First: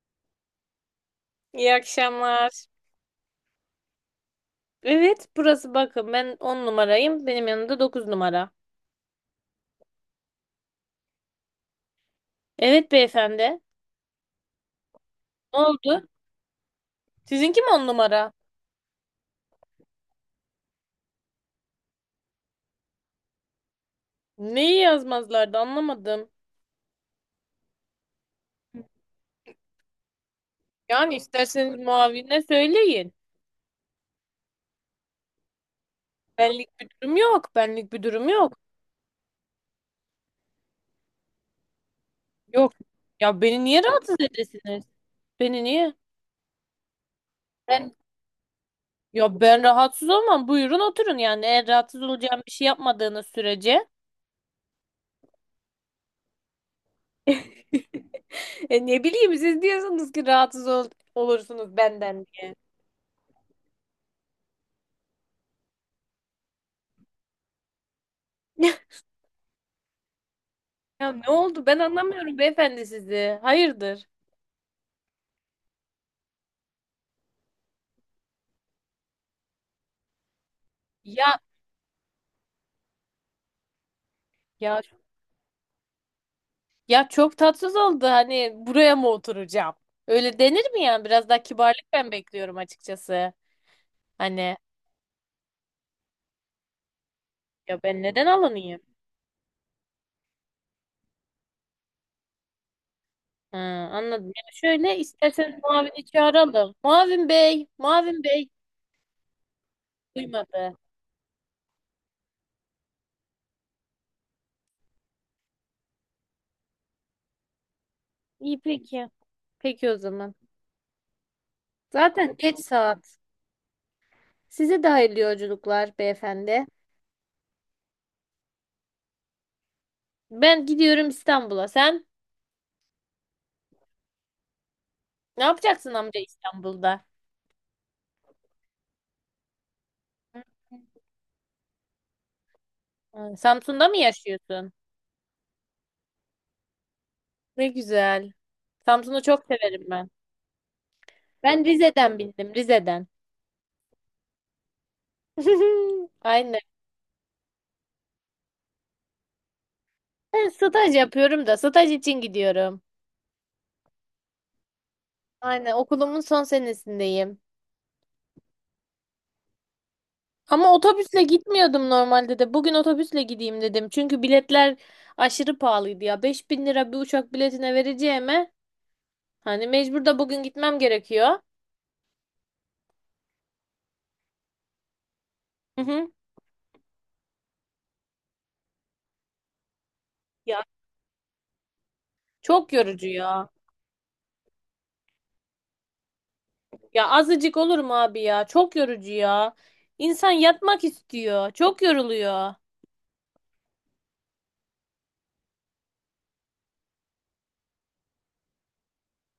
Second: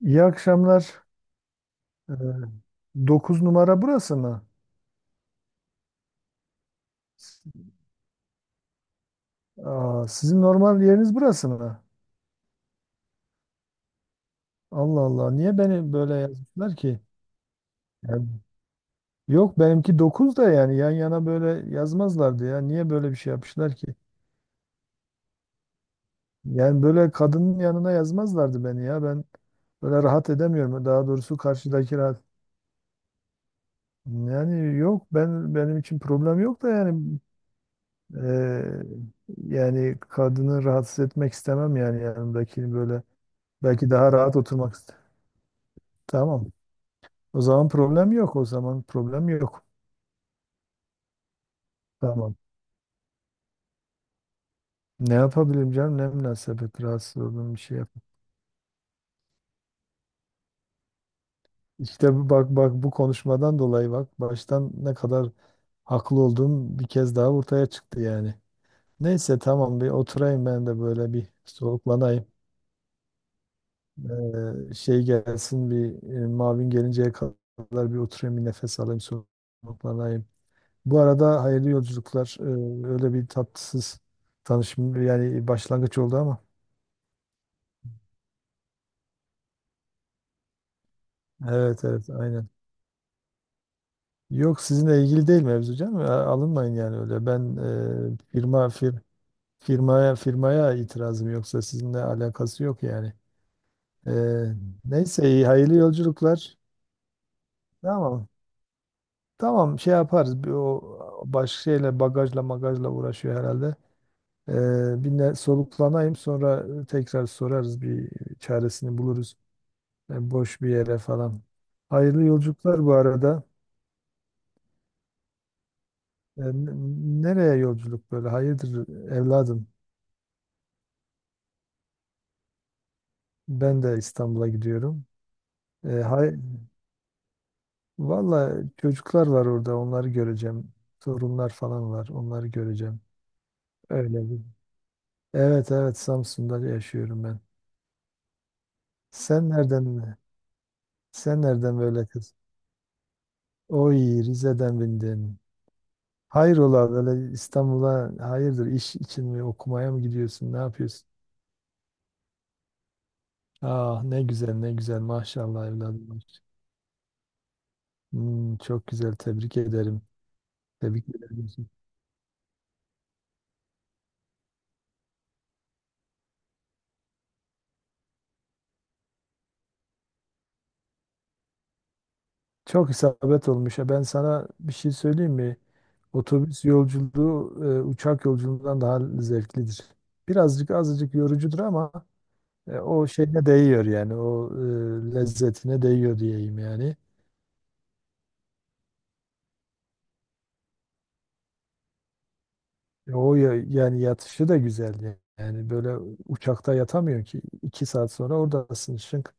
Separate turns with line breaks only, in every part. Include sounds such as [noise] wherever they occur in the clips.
İyi akşamlar.
İyi
Ee,
akşamlar.
9 numara burası mı?
Evet, burası bakın ben 10 numarayım. Benim yanımda 9 numara.
Aa, sizin normal yeriniz burası mı?
Evet beyefendi.
Allah Allah.
Ne
Niye beni
oldu?
böyle yazmışlar ki?
Sizinki mi 10
Yani,
numara?
yok benimki 9 da yani yan yana böyle yazmazlardı ya. Niye böyle bir şey yapmışlar ki?
Neyi yazmazlardı anlamadım.
Yani böyle kadının yanına yazmazlardı beni ya. Ben böyle rahat edemiyorum. Daha
Yani
doğrusu
isterseniz
karşıdaki rahat.
muavine söyleyin.
Yani yok ben benim için problem yok da
Benlik bir
yani
durum yok. Benlik bir durum yok.
eee, yani kadını rahatsız etmek istemem yani
Yok.
yanımdakini böyle.
Ya beni niye
Belki daha
rahatsız
rahat oturmak
edesiniz?
ister.
Beni niye?
Tamam. O zaman
Ben
problem yok. O zaman problem
ya ben
yok.
rahatsız olmam. Buyurun oturun yani. Eğer rahatsız
Tamam.
olacağım bir şey yapmadığınız sürece.
Ne yapabilirim canım? Ne münasebet rahatsız olduğum bir şey yap.
[laughs] E ne bileyim siz diyorsunuz ki rahatsız olursunuz
İşte
benden.
bak bak bu konuşmadan dolayı bak baştan ne kadar haklı olduğum bir kez daha ortaya çıktı yani. Neyse tamam bir oturayım ben de
Ya
böyle bir
ne oldu? Ben
soluklanayım.
anlamıyorum beyefendi sizi. Hayırdır?
Şey gelsin bir mavin gelinceye kadar bir oturayım bir nefes alayım soluklanayım. Bu
Ya
arada hayırlı yolculuklar. Öyle bir tatsız
ya
tanışım yani başlangıç oldu ama.
ya, çok tatsız oldu. Hani buraya mı oturacağım? Öyle denir mi yani? Biraz daha
Evet
kibarlık
evet
ben
aynen.
bekliyorum açıkçası. Hani
Yok sizinle ilgili değil mevzu canım. Alınmayın yani öyle. Ben
ya ben
e,
neden
firma
alınayım?
fir, firmaya itirazım yoksa sizinle alakası yok yani.
Ha,
E,
anladım. Ya şöyle
neyse iyi
isterseniz
hayırlı
Mavin'i
yolculuklar.
çağıralım. Mavin Bey, Mavin
Tamam.
Bey
Tamam şey yaparız. Bir
duymadı.
o başka şeyle bagajla magajla uğraşıyor herhalde. E, bir soluklanayım sonra tekrar sorarız bir
İyi
çaresini
peki.
buluruz.
Peki o
e,
zaman.
boş bir yere falan. Hayırlı
Zaten geç
yolculuklar bu
saat.
arada.
Size de hayırlı yolculuklar
E,
beyefendi.
n- nereye yolculuk böyle? Hayırdır evladım?
Ben gidiyorum İstanbul'a. Sen
Ben de İstanbul'a gidiyorum.
ne
E,
yapacaksın amca
hay
İstanbul'da?
Valla çocuklar var orada. Onları göreceğim. Torunlar falan var. Onları göreceğim.
Ha, Samsun'da mı
Öyle bir.
yaşıyorsun?
Evet evet Samsun'da yaşıyorum ben.
Ne güzel. Samsun'u çok
Sen
severim ben.
nereden sen
Ben
nereden böyle
Rize'den
kız?
bildim, Rize'den.
Oy Rize'den bindin.
[laughs] Aynen.
Hayrola böyle İstanbul'a hayırdır iş için mi okumaya mı
Ben
gidiyorsun? Ne
staj
yapıyorsun?
yapıyorum da staj için gidiyorum.
Ah ne güzel ne güzel maşallah
Aynen okulumun
evladım.
son senesindeyim.
Hmm, çok güzel tebrik ederim.
Ama
Tebrik
otobüsle
ederim.
gitmiyordum normalde de. Bugün otobüsle gideyim dedim. Çünkü biletler aşırı pahalıydı ya. 5000 lira bir uçak biletine vereceğime hani mecbur da bugün gitmem gerekiyor.
Çok isabet olmuş ya. Ben sana bir şey söyleyeyim mi?
Hı hı.
Otobüs yolculuğu uçak yolculuğundan daha zevklidir.
Ya
Birazcık azıcık yorucudur ama
çok yorucu
o şeyine
ya.
değiyor yani o lezzetine değiyor diyeyim yani.
Ya azıcık olur mu abi ya? Çok yorucu ya. İnsan yatmak istiyor. Çok yoruluyor.
Yani yatışı da güzel yani. Yani böyle uçakta yatamıyorsun ki 2 saat sonra oradasın şınk.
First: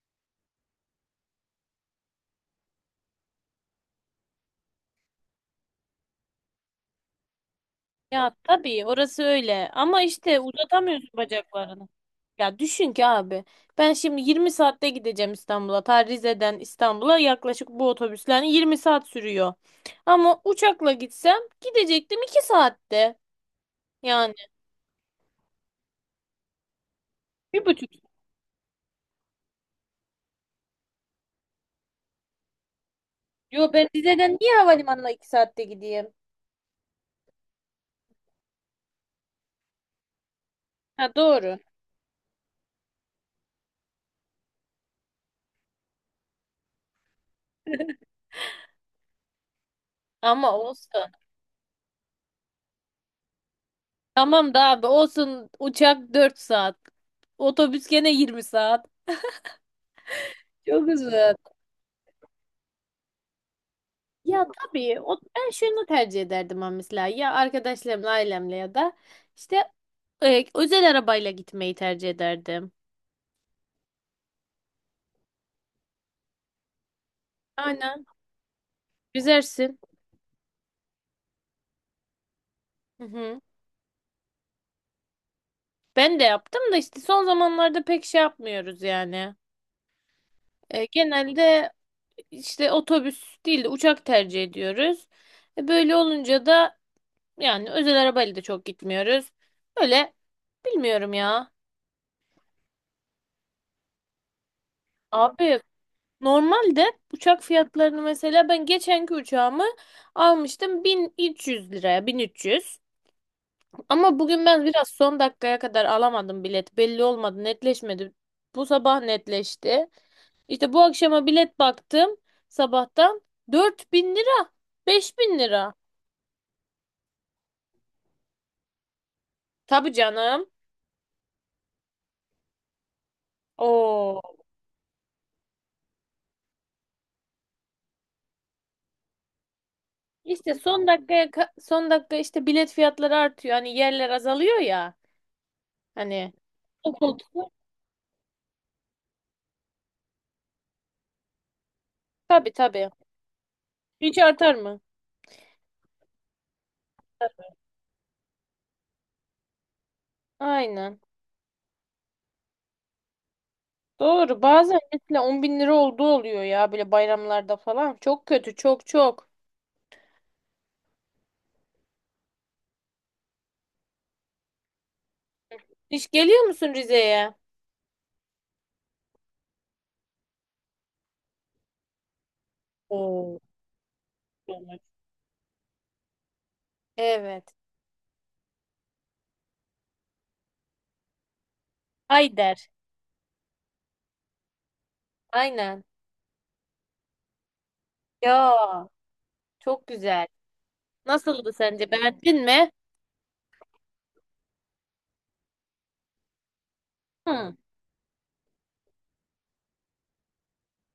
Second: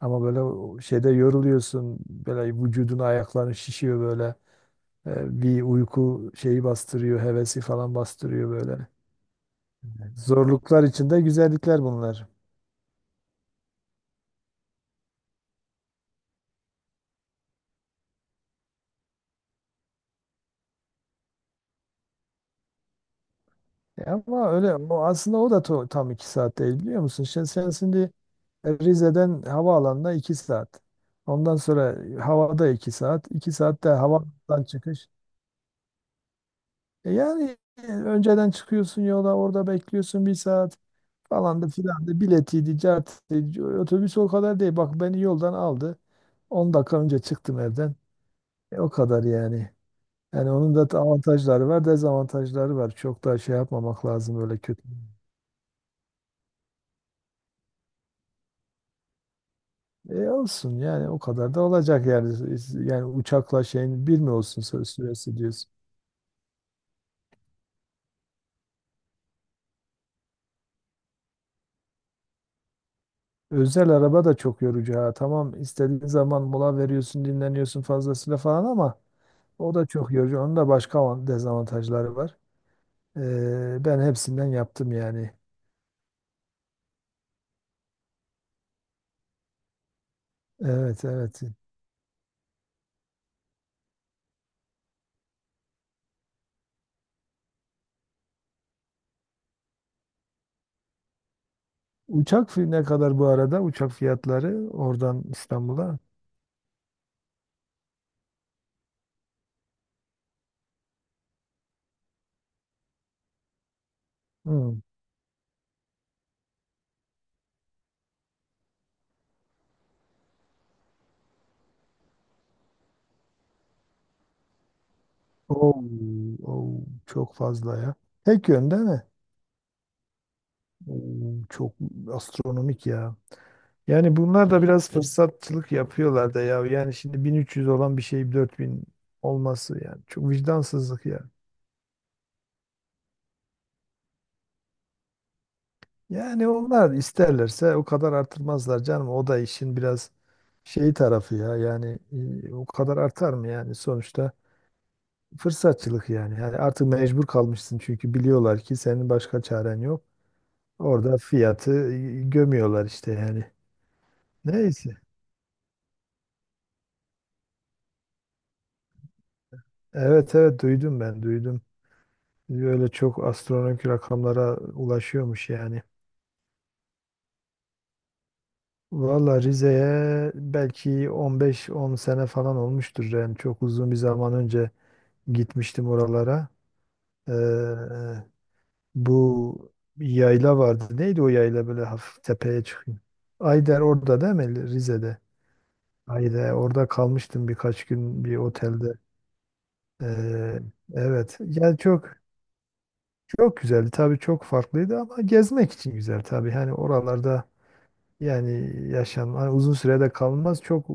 Ama böyle o şeyde yoruluyorsun. Böyle vücudun ayakların şişiyor böyle. Bir uyku şeyi bastırıyor. Hevesi falan
Ya
bastırıyor
tabii
böyle.
orası öyle. Ama işte
Zorluklar
uzatamıyorsun
içinde güzellikler
bacaklarını.
bunlar.
Ya düşün ki abi. Ben şimdi 20 saatte gideceğim İstanbul'a. Ta Rize'den İstanbul'a yaklaşık bu otobüsler 20 saat sürüyor. Ama uçakla gitsem gidecektim 2 saatte. Yani
Ama öyle o aslında o da tam 2 saat değil biliyor musun? sen
bir
sen
buçuk.
şimdi Rize'den havaalanına 2 saat. Ondan sonra havada 2 saat. iki
Yo ben
saatte
Rize'den niye
havadan çıkış.
havalimanına 2 saatte gideyim?
Yani önceden çıkıyorsun yola orada bekliyorsun bir saat
Ha doğru.
falan da filan da biletiydi, cartıydı. Otobüs o kadar değil. Bak beni yoldan aldı. 10 dakika önce çıktım evden. O kadar yani. Yani
Ama
onun da
olsun.
avantajları var, dezavantajları var. Çok da şey yapmamak lazım
Tamam
öyle
da
kötü.
abi olsun uçak 4 saat. Otobüs gene 20 saat.
Olsun
Çok
yani
uzun.
o kadar da olacak yani. Yani uçakla şeyin bir mi
Ya
olsun
tabii o,
süresi
ben
diyorsun.
şunu tercih ederdim ama mesela ya arkadaşlarımla ailemle ya da işte özel arabayla gitmeyi tercih ederdim.
Özel araba da çok yorucu ha. Tamam istediğin zaman mola veriyorsun, dinleniyorsun
Aynen.
fazlasıyla falan ama o
Güzelsin.
da çok yorucu. Onun da başka dezavantajları var.
Hı hı.
Ben hepsinden yaptım yani.
Ben de yaptım da işte son zamanlarda pek şey yapmıyoruz yani. E,
Evet, evet.
genelde işte otobüs değil de uçak tercih ediyoruz. E, böyle olunca da yani özel arabayla da çok gitmiyoruz. Öyle bilmiyorum ya.
Uçak ne kadar bu arada? Uçak fiyatları oradan
Abi
İstanbul'a.
normalde uçak fiyatlarını mesela ben geçenki uçağımı almıştım 1300 liraya 1300. Ama bugün ben
Hmm.
biraz son dakikaya kadar alamadım bilet. Belli olmadı, netleşmedi. Bu sabah netleşti. İşte bu akşama bilet baktım sabahtan 4000 lira, 5000 lira.
Oo, oo, çok fazla ya. Tek yönde mi?
Tabii canım.
Oo, çok astronomik ya. Yani
Oo.
bunlar da biraz fırsatçılık yapıyorlar da ya. Yani şimdi 1300 olan bir şey 4000 olması yani. Çok
İşte
vicdansızlık ya.
son dakika işte bilet fiyatları artıyor. Hani yerler azalıyor ya. Hani
Yani onlar
o koltuk
isterlerse o kadar artırmazlar canım. O da işin biraz şeyi tarafı ya. Yani
tabii
o
tabii.
kadar artar mı yani
Hiç
sonuçta
artar mı?
fırsatçılık yani. Yani artık mecbur kalmışsın çünkü biliyorlar ki senin başka çaren yok.
Aynen.
Orada fiyatı gömüyorlar işte yani.
Doğru. Bazen
Neyse.
mesela 10.000 lira olduğu oluyor ya böyle bayramlarda falan. Çok kötü. Çok çok.
Evet evet duydum ben duydum. Öyle çok astronomik rakamlara ulaşıyormuş yani.
Hiç geliyor musun Rize'ye?
Valla Rize'ye belki 15-10 sene falan olmuştur yani
Oo,
çok uzun bir zaman önce
evet.
gitmiştim oralara. Ee,
Evet.
bu yayla vardı. Neydi o yayla böyle hafif tepeye
Ayder.
çıkıyor. Ayder orada değil mi? Rize'de.
Aynen.
Ayder orada kalmıştım birkaç gün bir
Ya
otelde.
çok güzel.
Ee, evet.
Nasıldı
Yani
sence?
çok
Beğendin mi?
çok güzeldi. Tabii çok farklıydı ama gezmek için güzel tabii. Hani oralarda
Hı.
yani yaşam hani uzun sürede kalmaz. Çok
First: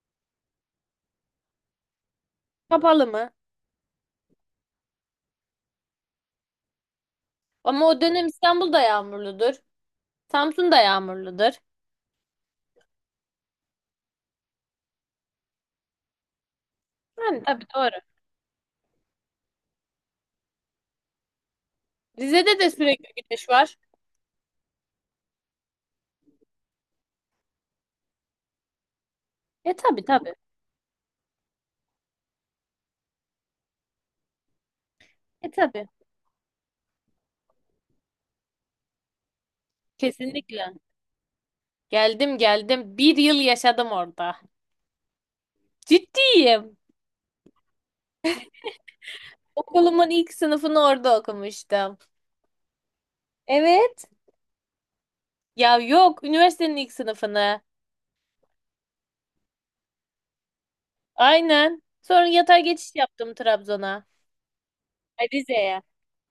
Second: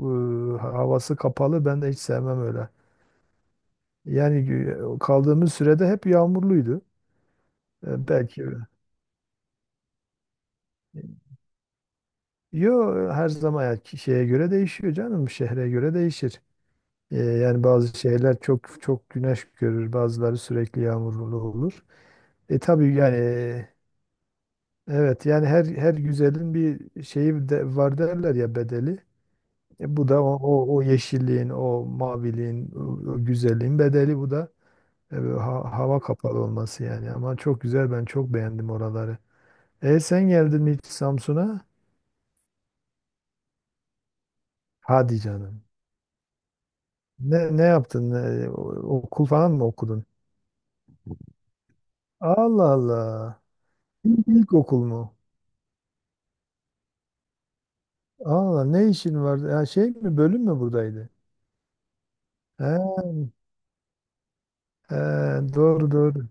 havası kapalı. Ben de hiç sevmem öyle.
Kapalı mı?
Yani kaldığımız sürede hep yağmurluydu.
Ama o
E,
dönem
belki öyle.
İstanbul'da yağmurludur. Samsun'da yağmurludur.
Yo her zaman ya şeye göre değişiyor canım şehre göre değişir. Ee,
Yani
yani
tabii
bazı
doğru.
şehirler çok çok güneş görür bazıları sürekli yağmurlu olur.
Rize'de
E
de
tabii
sürekli
yani
güneş var.
evet yani her güzelin bir şeyi de var derler ya bedeli.
E
E,
tabii
bu da o,
tabii.
o yeşilliğin o maviliğin o güzelliğin bedeli bu da. Böyle
E tabii.
hava kapalı olması yani ama çok güzel ben çok beğendim oraları. Sen geldin
Kesinlikle.
mi hiç Samsun'a?
Geldim geldim. Bir yıl yaşadım orada.
Hadi canım.
Ciddiyim.
Ne yaptın? Okul falan mı okudun?
Okulumun ilk sınıfını orada okumuştum.
Allah Allah.
Evet.
İlk okul mu?
Ya yok, üniversitenin ilk sınıfını.
Allah ne işin vardı? Ya şey mi bölüm mü buradaydı?
Aynen. Sonra yatay geçiş
He,
yaptım Trabzon'a.
he,
Ay, Rize'ye.
doğru doğru.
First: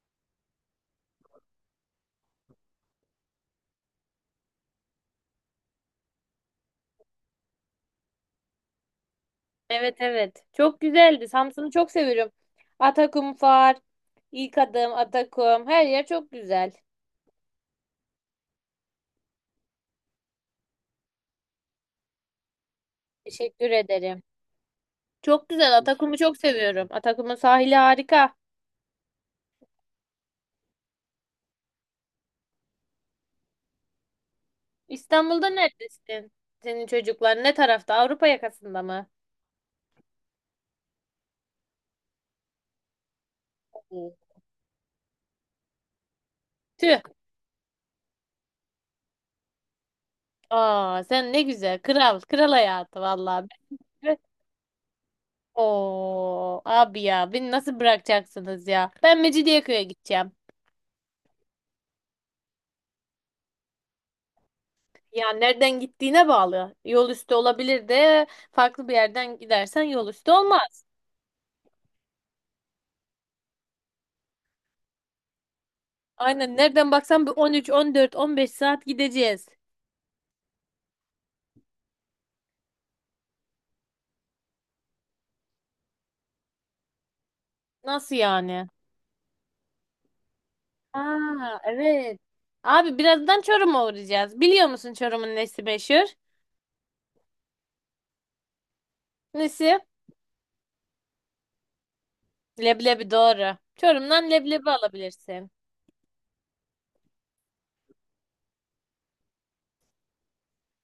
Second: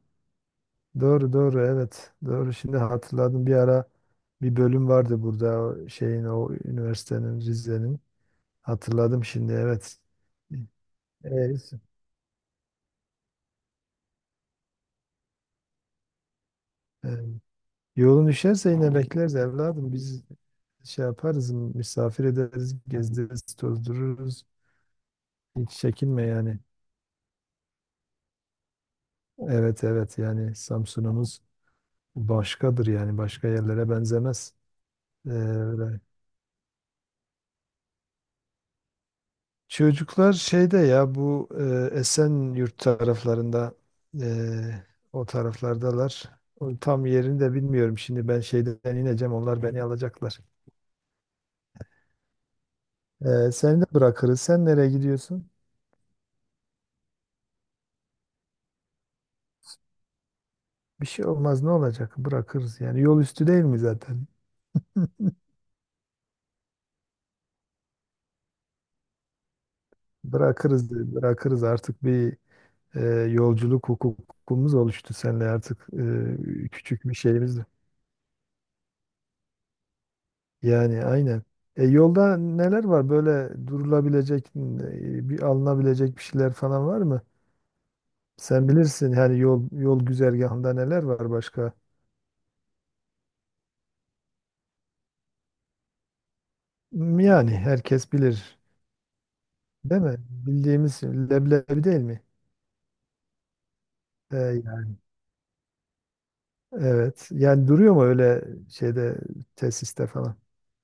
Doğru doğru evet. Doğru şimdi hatırladım bir ara bir bölüm vardı burada o şeyin o üniversitenin Rize'nin. Hatırladım şimdi
Evet
evet.
evet. Çok güzeldi. Samsun'u
Evet.
çok seviyorum. Atakum ilk Adım, Atakum. Her yer çok güzel.
Ee, e, yolun düşerse yine bekleriz evladım. Biz şey yaparız, misafir ederiz, gezdiririz,
Teşekkür ederim.
tozdururuz.
Çok
Hiç
güzel. Atakum'u
çekinme
çok
yani.
seviyorum. Atakum'un sahili harika.
Evet evet yani Samsun'umuz başkadır yani başka yerlere benzemez. Ee,
İstanbul'da
öyle.
neredesin? Senin çocuklar ne tarafta? Avrupa yakasında mı?
Çocuklar şeyde ya bu Esenyurt taraflarında
Tüh.
e, o taraflardalar. O tam yerini de bilmiyorum şimdi ben şeyden ineceğim onlar beni alacaklar.
Aa, sen ne güzel. Kral. Kral hayatı vallahi.
Seni de
Ben-
bırakırız. Sen nereye gidiyorsun?
Oo, abi ya beni nasıl bırakacaksınız ya? Ben Mecidiyeköy'e gideceğim.
Bir şey olmaz ne olacak? Bırakırız yani yol üstü değil mi zaten?
Ya nereden gittiğine bağlı. Yol üstü olabilir de farklı bir yerden gidersen yol üstü olmaz.
Bırakırız bırakırız artık bir e, yolculuk hukukumuz oluştu seninle artık
Aynen nereden
küçük bir
baksan bir
şeyimiz de.
13, 14, 15 saat gideceğiz.
Yani aynen. Yolda neler var böyle durulabilecek, bir alınabilecek bir şeyler falan var mı?
Nasıl yani?
Sen bilirsin yani yol güzergahında neler var
Aa,
başka?
evet. Abi birazdan Çorum'a uğrayacağız. Biliyor musun Çorum'un nesi meşhur?
Yani herkes bilir,
Nesi?
değil mi? Bildiğimiz leblebi değil mi?
Leblebi doğru. Çorum'dan
E,
leblebi
yani,
alabilirsin.
evet. Yani duruyor mu öyle şeyde tesiste falan?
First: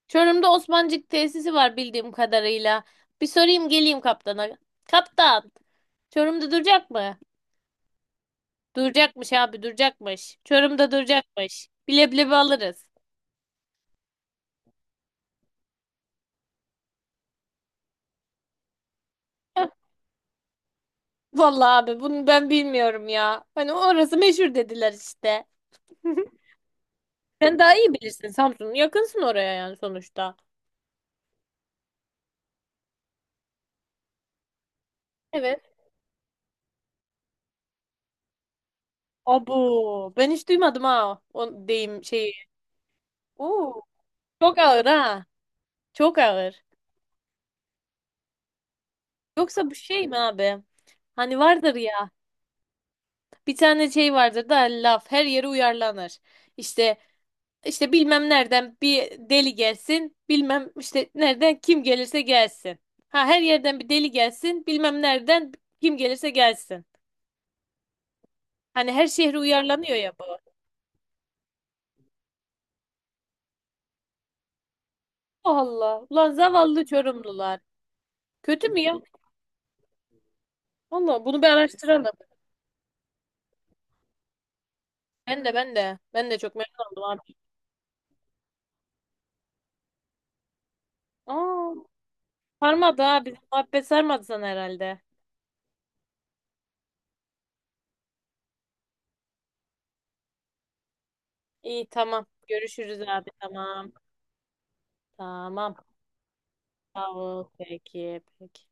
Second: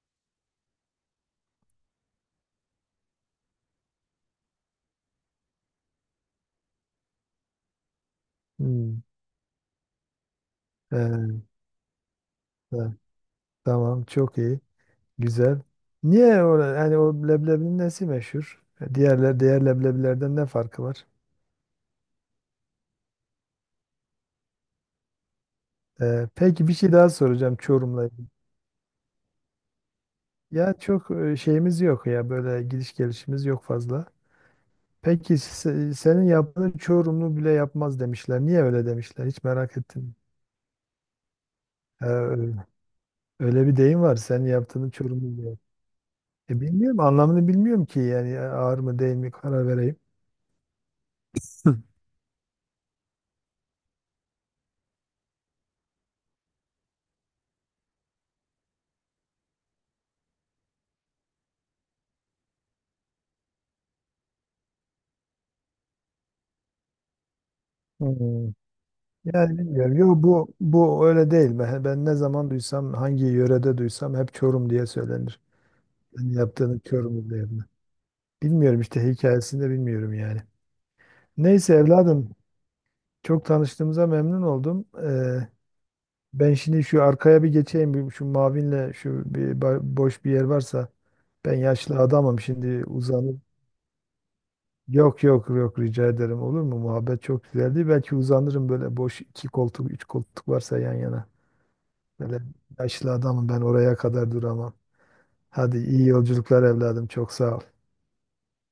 Çorum'da Osmancık tesisi var bildiğim kadarıyla. Bir sorayım geleyim kaptana. Kaptan, Çorum'da duracak mı?
Hmm.
Duracakmış abi, duracakmış. Çorum'da
E,
duracakmış. Bileblebi
e,
alırız.
tamam çok iyi. Güzel. Niye o, yani o leblebinin nesi meşhur? Diğer leblebilerden ne farkı var?
Vallahi abi bunu ben bilmiyorum ya. Hani orası meşhur dediler işte.
Ee,
[laughs]
peki bir şey daha soracağım
Sen daha iyi
Çorum'la
bilirsin
ilgili.
Samsun. Yakınsın oraya yani sonuçta.
Ya çok şeyimiz yok ya böyle gidiş gelişimiz yok fazla. Peki
Evet.
senin yaptığın Çorumlu bile yapmaz demişler. Niye öyle demişler? Hiç merak
Abu,
ettim.
ben hiç duymadım ha o deyim
Ee,
şeyi.
öyle öyle bir
Oo,
deyim var. Senin
çok ağır
yaptığını
ha.
Çorumlu bile yap-
Çok ağır.
Bilmiyorum anlamını bilmiyorum ki yani ağır mı değil mi karar
Yoksa bu
vereyim.
şey mi abi? Hani vardır ya. Bir tane şey vardır da laf her yere uyarlanır. İşte işte bilmem nereden bir deli gelsin, bilmem işte nereden kim gelirse gelsin. Ha her yerden bir deli gelsin, bilmem nereden kim gelirse gelsin.
Hmm.
Hani her şehre
Yani bilmiyorum.
uyarlanıyor ya
Yo
bu.
bu öyle değil. Ben ne zaman duysam, hangi yörede duysam hep Çorum diye söylenir.
Allah
Ben
ulan
yaptığını
zavallı
Çorum
Çorumlular.
yerine.
Kötü mü
Bilmiyorum
ya?
işte hikayesini de bilmiyorum yani.
Allah bunu bir
Neyse
araştıralım.
evladım çok tanıştığımıza memnun oldum.
Ben
Ee,
de ben de ben de
ben
çok
şimdi
memnun
şu
oldum abi.
arkaya bir geçeyim. Bir, şu Mavin'le şu bir boş bir yer varsa ben
Aa,
yaşlı adamım şimdi
sarmadı ha bizim
uzanıp.
muhabbet sarmadı sana herhalde.
Yok yok yok rica ederim olur mu? Muhabbet çok güzeldi. Belki uzanırım böyle boş iki koltuk, üç koltuk varsa yan yana.
İyi tamam
Böyle
görüşürüz
yaşlı
abi
adamım ben
tamam.
oraya kadar duramam.
Tamam.
Hadi iyi yolculuklar evladım. Çok
Bravo.
sağ ol.
Peki, peki.